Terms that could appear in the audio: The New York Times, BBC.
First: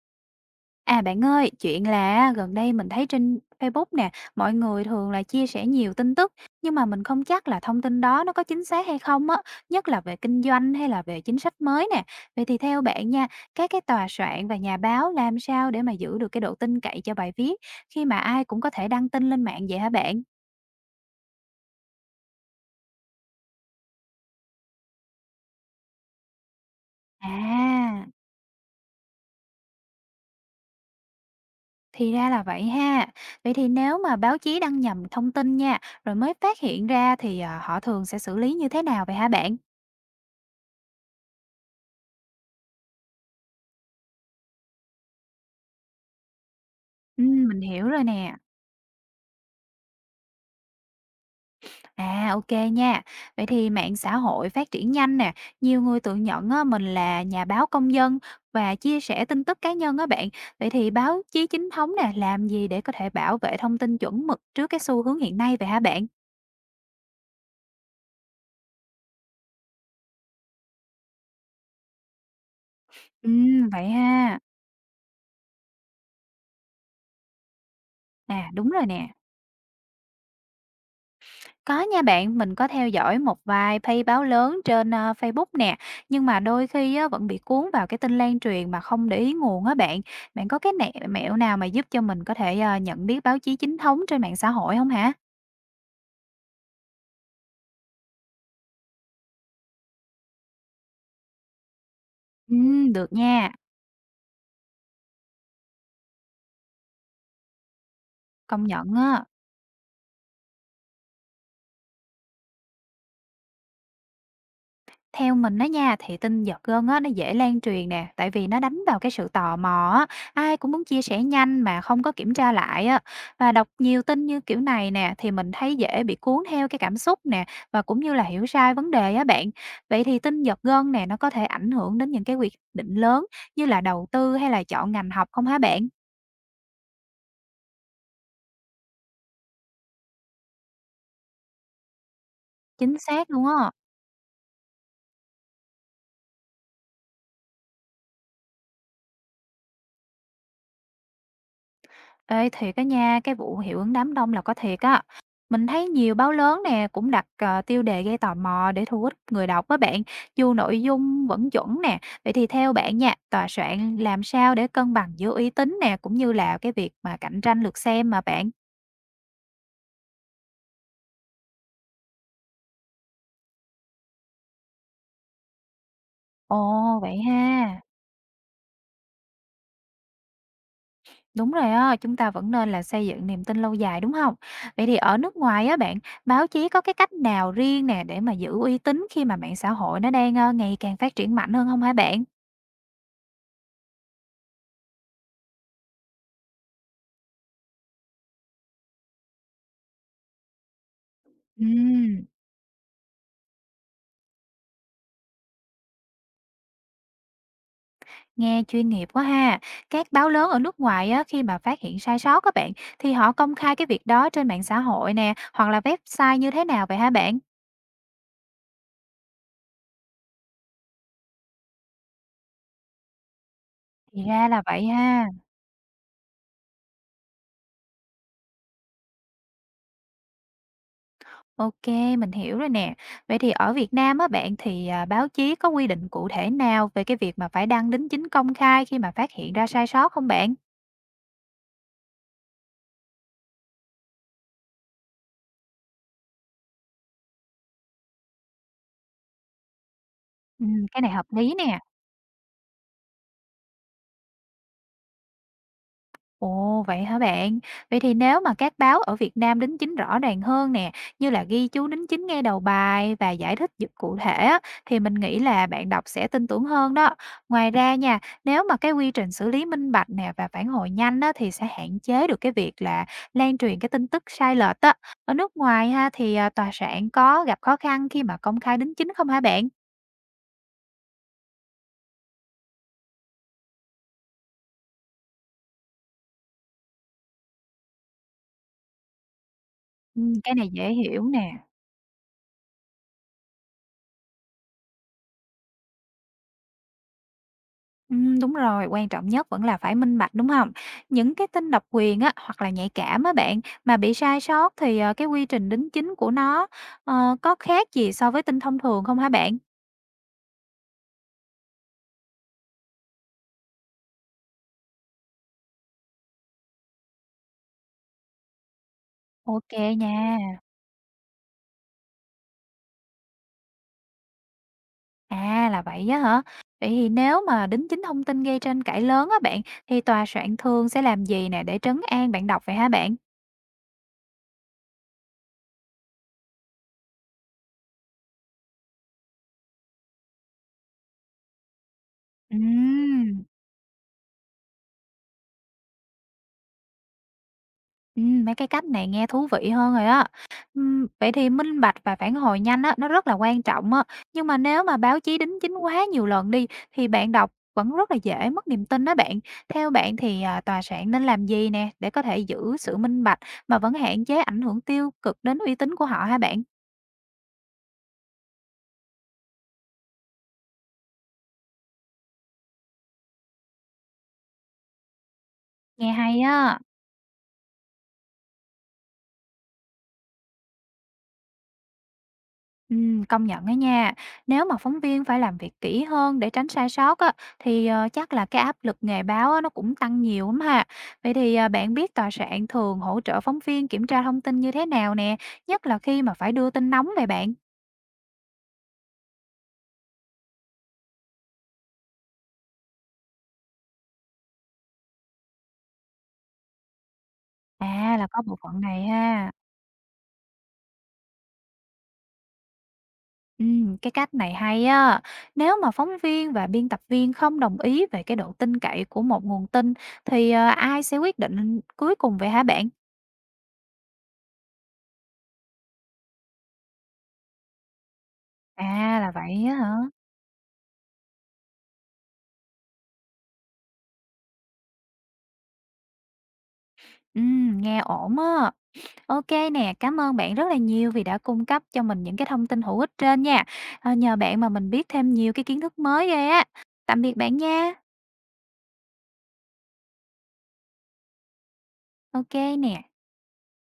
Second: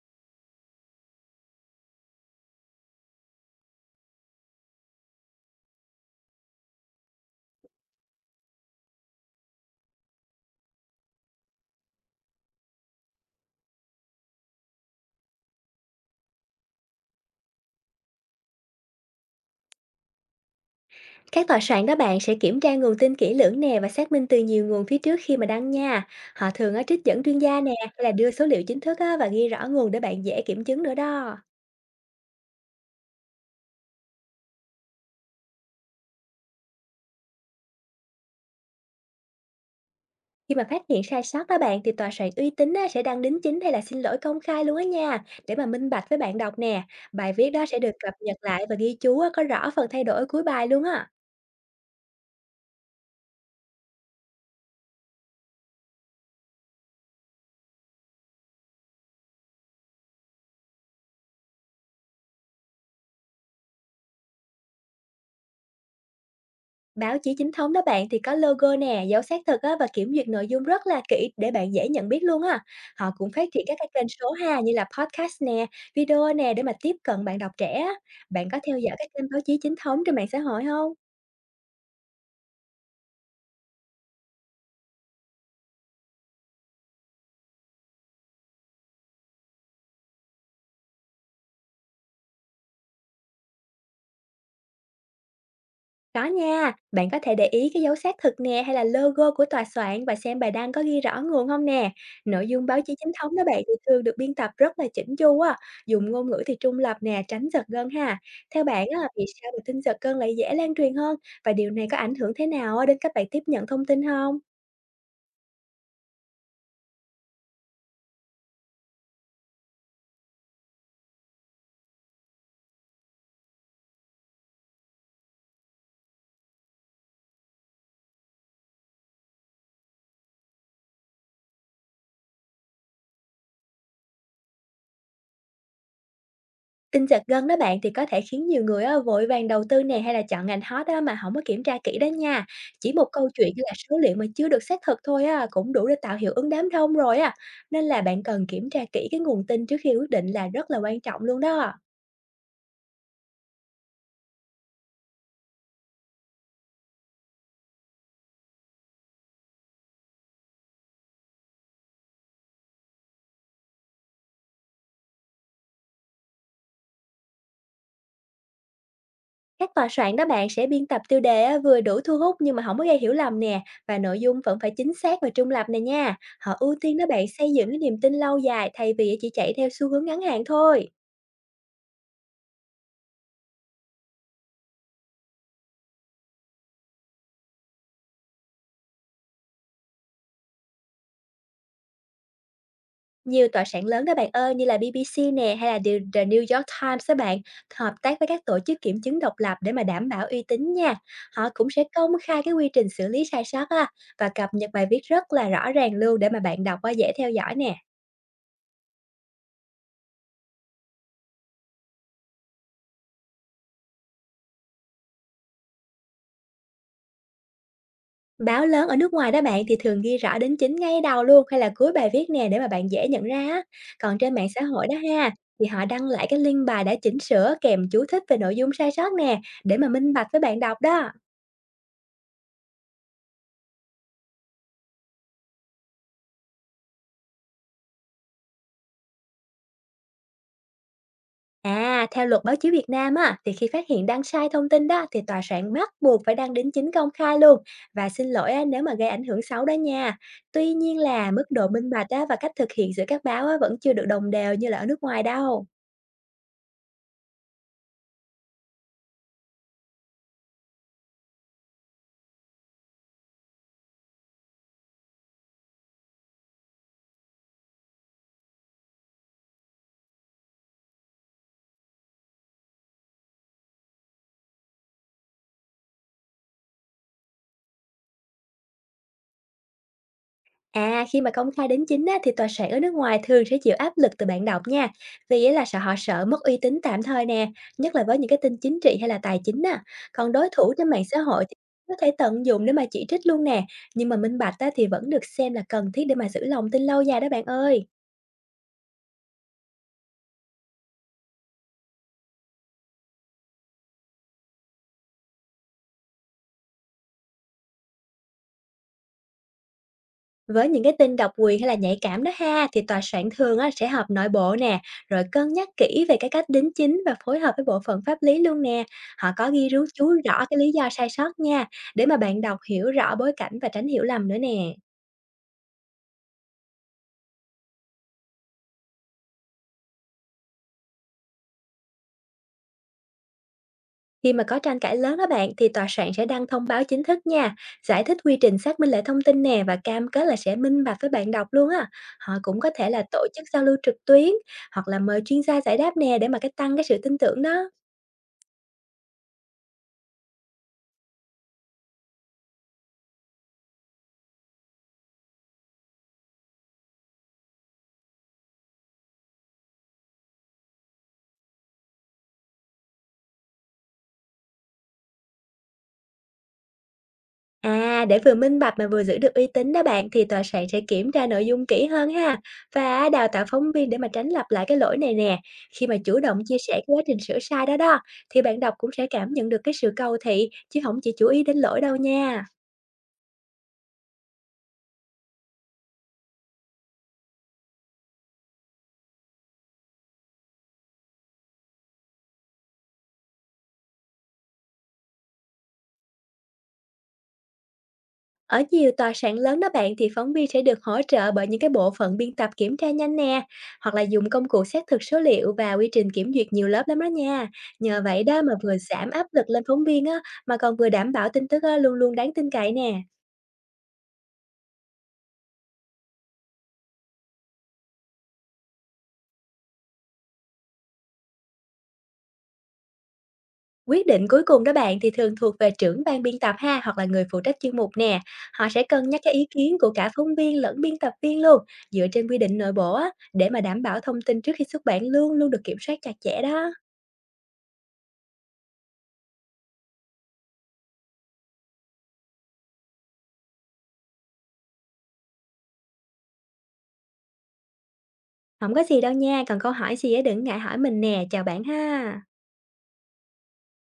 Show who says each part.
Speaker 1: À, bạn ơi, chuyện là gần đây mình thấy trên Facebook nè, mọi người thường là chia sẻ nhiều tin tức, nhưng mà mình không chắc là thông tin đó nó có chính xác hay không á, nhất là về kinh doanh hay là về chính sách mới nè. Vậy thì theo bạn nha, các cái tòa soạn và nhà báo làm sao để mà giữ được cái độ tin cậy cho bài viết khi mà ai cũng có thể đăng tin lên mạng vậy hả bạn?
Speaker 2: Các tòa soạn đó bạn sẽ kiểm tra nguồn tin kỹ lưỡng nè và xác minh từ nhiều nguồn phía trước khi mà đăng nha. Họ thường á, trích dẫn chuyên gia nè hay
Speaker 1: À,
Speaker 2: là đưa số liệu chính thức á, và ghi rõ nguồn để bạn dễ kiểm chứng nữa đó.
Speaker 1: thì ra là vậy ha. Vậy thì nếu mà báo chí đăng nhầm thông tin nha, rồi mới phát hiện ra thì họ thường sẽ xử lý như thế nào vậy hả bạn?
Speaker 2: Khi mà phát hiện sai sót đó bạn thì tòa soạn uy tín á, sẽ đăng đính chính hay là xin lỗi công khai luôn á nha, để mà minh bạch với bạn đọc nè.
Speaker 1: Ừ,
Speaker 2: Bài viết
Speaker 1: mình
Speaker 2: đó sẽ
Speaker 1: hiểu
Speaker 2: được
Speaker 1: rồi
Speaker 2: cập
Speaker 1: nè.
Speaker 2: nhật lại và ghi chú á, có rõ phần thay đổi ở cuối bài luôn á.
Speaker 1: À, OK nha. Vậy thì mạng xã hội phát triển nhanh nè, nhiều người tự nhận á, mình là nhà báo công dân và chia sẻ tin tức cá nhân á bạn. Vậy thì báo chí chính thống nè, làm gì để có thể bảo vệ thông tin chuẩn mực trước cái xu hướng hiện nay vậy hả bạn?
Speaker 2: Báo chí chính thống đó bạn thì có logo nè, dấu xác thực á, và kiểm duyệt nội dung rất là kỹ để bạn dễ nhận biết luôn á. Họ cũng phát triển các cái
Speaker 1: Vậy
Speaker 2: kênh số
Speaker 1: ha.
Speaker 2: ha, như là podcast nè, video nè, để mà tiếp cận bạn đọc trẻ á. Bạn
Speaker 1: À,
Speaker 2: có
Speaker 1: đúng
Speaker 2: theo
Speaker 1: rồi
Speaker 2: dõi các
Speaker 1: nè.
Speaker 2: kênh báo chí chính thống trên mạng xã hội không?
Speaker 1: Có nha bạn, mình có theo dõi một vài page báo lớn trên, Facebook nè, nhưng mà đôi khi á, vẫn bị cuốn vào cái tin lan truyền mà không để ý nguồn á bạn. Bạn có cái nẹ mẹo nào mà giúp cho mình có thể, nhận biết báo chí chính thống trên mạng xã hội không hả?
Speaker 2: Có nha, bạn có thể để ý cái dấu xác thực nè hay là logo của tòa soạn, và xem bài đăng có ghi rõ nguồn không nè. Nội dung báo chí chính
Speaker 1: Được
Speaker 2: thống đó
Speaker 1: nha,
Speaker 2: bạn thì thường được biên tập rất là chỉnh chu á, dùng ngôn ngữ thì trung lập nè, tránh giật gân ha. Theo
Speaker 1: công
Speaker 2: bạn
Speaker 1: nhận
Speaker 2: á, vì
Speaker 1: á.
Speaker 2: sao mà tin giật gân lại dễ lan truyền hơn, và điều này có ảnh hưởng thế nào á đến các bạn tiếp nhận thông tin không?
Speaker 1: Theo mình á nha, thì tin giật gân á, nó dễ lan truyền nè, tại vì nó đánh vào cái sự tò mò á, ai cũng muốn chia sẻ nhanh mà không có kiểm tra lại á. Và đọc nhiều tin như kiểu này nè, thì mình thấy dễ bị cuốn theo cái cảm xúc nè, và cũng như là hiểu sai vấn đề á bạn. Vậy thì tin giật gân nè, nó có thể ảnh hưởng đến những cái quyết định lớn như là đầu tư hay là chọn ngành học không hả bạn?
Speaker 2: Tin giật gân đó bạn thì có thể khiến nhiều người á, vội vàng đầu tư nè hay là chọn ngành hot á, mà không có kiểm tra kỹ đó nha. Chỉ
Speaker 1: Chính
Speaker 2: một câu
Speaker 1: xác luôn
Speaker 2: chuyện hay
Speaker 1: á.
Speaker 2: là số liệu mà chưa được xác thực thôi á, cũng đủ để tạo hiệu ứng đám đông rồi á. Nên là bạn cần kiểm tra kỹ cái nguồn tin trước khi quyết định là rất là quan trọng luôn đó.
Speaker 1: Ê, thiệt á nha, cái vụ hiệu ứng đám đông là có thiệt á. Mình thấy nhiều báo lớn nè cũng đặt tiêu đề gây tò mò để thu hút người đọc á bạn, dù nội dung vẫn chuẩn nè. Vậy thì theo bạn nha, tòa soạn làm sao để cân bằng giữa uy tín nè cũng như là cái việc mà cạnh tranh lượt xem mà bạn?
Speaker 2: Các tòa soạn đó bạn sẽ biên tập tiêu đề á, vừa đủ thu hút nhưng mà không có gây hiểu lầm nè, và nội dung vẫn phải chính xác và trung lập nè nha. Họ ưu tiên
Speaker 1: Ồ,
Speaker 2: đó
Speaker 1: vậy
Speaker 2: bạn, xây dựng cái
Speaker 1: ha.
Speaker 2: niềm tin lâu dài thay vì chỉ chạy theo xu hướng ngắn hạn thôi.
Speaker 1: Đúng rồi á, chúng ta vẫn nên là xây dựng niềm tin lâu dài đúng không? Vậy thì ở nước ngoài á bạn, báo chí có cái cách nào riêng nè để mà giữ uy tín khi mà mạng xã hội nó đang ngày càng phát triển mạnh hơn không hả bạn?
Speaker 2: Nhiều tòa soạn lớn đó bạn ơi, như là BBC nè hay là The New York Times đó bạn, hợp tác với các tổ chức kiểm chứng độc lập để mà đảm bảo uy tín nha. Họ
Speaker 1: Ừ.
Speaker 2: cũng sẽ công khai cái quy trình xử lý sai sót á, và cập nhật bài viết rất là rõ ràng luôn, để mà bạn đọc á, dễ theo dõi nè.
Speaker 1: Nghe chuyên nghiệp quá ha. Các báo lớn ở nước ngoài á, khi mà phát hiện sai sót các bạn thì họ công khai cái việc đó trên mạng xã hội nè, hoặc là website như thế nào vậy hả bạn?
Speaker 2: Báo lớn ở nước ngoài đó bạn thì thường ghi rõ đính chính ngay đầu luôn hay là cuối bài viết nè, để mà bạn dễ nhận ra á. Còn
Speaker 1: Thì
Speaker 2: trên mạng
Speaker 1: ra
Speaker 2: xã
Speaker 1: là vậy
Speaker 2: hội đó
Speaker 1: ha.
Speaker 2: ha, thì họ đăng lại cái link bài đã chỉnh sửa kèm chú thích về nội dung sai sót nè, để mà minh bạch với bạn đọc đó.
Speaker 1: Ok, mình hiểu rồi nè. Vậy thì ở Việt Nam á bạn thì báo chí có quy định cụ thể nào về cái việc mà phải đăng đính chính công khai khi mà phát hiện ra sai sót không bạn?
Speaker 2: À, theo luật báo chí Việt Nam á, thì khi phát hiện đăng sai thông tin đó thì tòa soạn bắt buộc phải đăng đính chính công khai luôn và xin lỗi á, nếu mà gây ảnh hưởng xấu đó nha.
Speaker 1: Ừ,
Speaker 2: Tuy nhiên
Speaker 1: cái này hợp
Speaker 2: là mức
Speaker 1: lý
Speaker 2: độ
Speaker 1: nè.
Speaker 2: minh bạch á, và cách thực hiện giữa các báo á, vẫn chưa được đồng đều như là ở nước ngoài đâu.
Speaker 1: Ồ, vậy hả bạn? Vậy thì nếu mà các báo ở Việt Nam đính chính rõ ràng hơn nè, như là ghi chú đính chính ngay đầu bài và giải thích giúp cụ thể á, thì mình nghĩ là bạn đọc sẽ tin tưởng hơn đó. Ngoài ra nha, nếu mà cái quy trình xử lý minh bạch nè và phản hồi nhanh á, thì sẽ hạn chế được cái việc là lan truyền cái tin tức sai lệch á. Ở nước ngoài ha thì tòa soạn có gặp khó khăn khi mà công khai đính chính không hả bạn?
Speaker 2: À, khi mà công khai đính chính á, thì tòa soạn ở nước ngoài thường sẽ chịu áp lực từ bạn đọc nha, vì á là sợ, họ sợ mất uy tín tạm thời nè, nhất là với những cái tin chính trị hay là tài chính á.
Speaker 1: Ừ,
Speaker 2: Còn đối
Speaker 1: cái này
Speaker 2: thủ trên
Speaker 1: dễ
Speaker 2: mạng xã
Speaker 1: hiểu nè.
Speaker 2: hội thì có thể tận dụng để mà chỉ trích luôn nè, nhưng mà minh bạch á, thì vẫn được xem là cần thiết để mà giữ lòng tin lâu dài đó bạn ơi.
Speaker 1: Đúng rồi, quan trọng nhất vẫn là phải minh bạch, đúng không? Những cái tin độc quyền á, hoặc là nhạy cảm á bạn, mà bị sai sót thì, cái quy trình đính chính của nó, có khác gì so với tin thông thường không hả bạn?
Speaker 2: Với những cái tin độc quyền hay là nhạy cảm đó ha, thì tòa soạn thường á, sẽ họp nội bộ nè, rồi cân nhắc kỹ về cái cách đính chính và phối hợp với bộ phận pháp lý luôn nè. Họ có ghi
Speaker 1: Ok
Speaker 2: rú chú
Speaker 1: nha.
Speaker 2: rõ cái lý do sai sót nha, để mà bạn đọc hiểu rõ bối cảnh và tránh hiểu lầm nữa nè.
Speaker 1: À, là vậy á hả? Vậy thì nếu mà đính chính thông tin gây tranh cãi lớn á bạn, thì tòa soạn thường sẽ làm gì nè để trấn an bạn đọc vậy hả bạn?
Speaker 2: Khi mà có tranh cãi lớn đó bạn, thì tòa soạn sẽ đăng thông báo chính thức nha, giải thích quy trình xác minh lại thông tin nè, và cam kết là sẽ minh bạch với bạn đọc luôn á. Họ cũng có thể là tổ chức
Speaker 1: Ừm.
Speaker 2: giao lưu trực tuyến hoặc là mời chuyên gia giải đáp nè, để mà cái tăng cái sự tin tưởng đó.
Speaker 1: Mấy cái cách này nghe thú vị hơn rồi á. Vậy thì minh bạch và phản hồi nhanh á, nó rất là quan trọng á. Nhưng mà nếu mà báo chí đính chính quá nhiều lần đi, thì bạn đọc vẫn rất là dễ mất niềm tin đó bạn. Theo bạn thì, tòa soạn nên làm gì nè, để có thể giữ sự minh bạch mà vẫn hạn chế ảnh hưởng tiêu cực đến uy tín của họ hả bạn?
Speaker 2: À, để vừa minh bạch mà vừa giữ được uy tín đó bạn, thì tòa soạn sẽ kiểm tra nội dung kỹ hơn ha, và đào tạo phóng viên để mà tránh lặp lại cái lỗi này nè. Khi mà
Speaker 1: Nghe
Speaker 2: chủ
Speaker 1: hay
Speaker 2: động chia
Speaker 1: á.
Speaker 2: sẻ cái quá trình sửa sai đó đó, thì bạn đọc cũng sẽ cảm nhận được cái sự cầu thị chứ không chỉ chú ý đến lỗi đâu nha.
Speaker 1: Công nhận á nha. Nếu mà phóng viên phải làm việc kỹ hơn để tránh sai sót á, thì chắc là cái áp lực nghề báo á, nó cũng tăng nhiều lắm ha. Vậy thì bạn biết tòa soạn thường hỗ trợ phóng viên kiểm tra thông tin như thế nào nè, nhất là khi mà phải đưa tin nóng về bạn.
Speaker 2: Ở nhiều tòa soạn lớn đó bạn thì phóng viên sẽ được hỗ trợ bởi những cái bộ phận biên tập kiểm tra nhanh nè, hoặc là dùng công cụ xác thực số liệu và quy trình kiểm duyệt nhiều lớp lắm đó nha. Nhờ
Speaker 1: À
Speaker 2: vậy
Speaker 1: là
Speaker 2: đó
Speaker 1: có
Speaker 2: mà
Speaker 1: bộ
Speaker 2: vừa
Speaker 1: phận này
Speaker 2: giảm áp lực
Speaker 1: ha.
Speaker 2: lên phóng viên á, mà còn vừa đảm bảo tin tức á, luôn luôn đáng tin cậy nè.
Speaker 1: Cái cách này hay á. Nếu mà phóng viên và biên tập viên không đồng ý về cái độ tin cậy của một nguồn tin, thì ai sẽ quyết định cuối cùng vậy hả bạn?
Speaker 2: Quyết định cuối cùng đó bạn thì thường thuộc về trưởng ban biên tập ha, hoặc là người phụ trách chuyên mục nè. Họ sẽ cân
Speaker 1: À
Speaker 2: nhắc
Speaker 1: là
Speaker 2: cái ý
Speaker 1: vậy á
Speaker 2: kiến của
Speaker 1: hả?
Speaker 2: cả phóng viên lẫn biên tập viên luôn, dựa trên quy định nội bộ á, để mà đảm bảo thông tin trước khi xuất bản luôn luôn được kiểm soát chặt chẽ đó.
Speaker 1: Nghe ổn á. OK nè, cảm ơn bạn rất là nhiều vì đã cung cấp cho mình những cái thông tin hữu ích trên nha. Ờ, nhờ bạn mà mình biết thêm nhiều cái kiến thức mới ghê á. Tạm biệt bạn nha.
Speaker 2: Không có gì đâu nha, còn câu hỏi gì á đừng ngại hỏi mình nè, chào bạn ha.
Speaker 1: OK nè.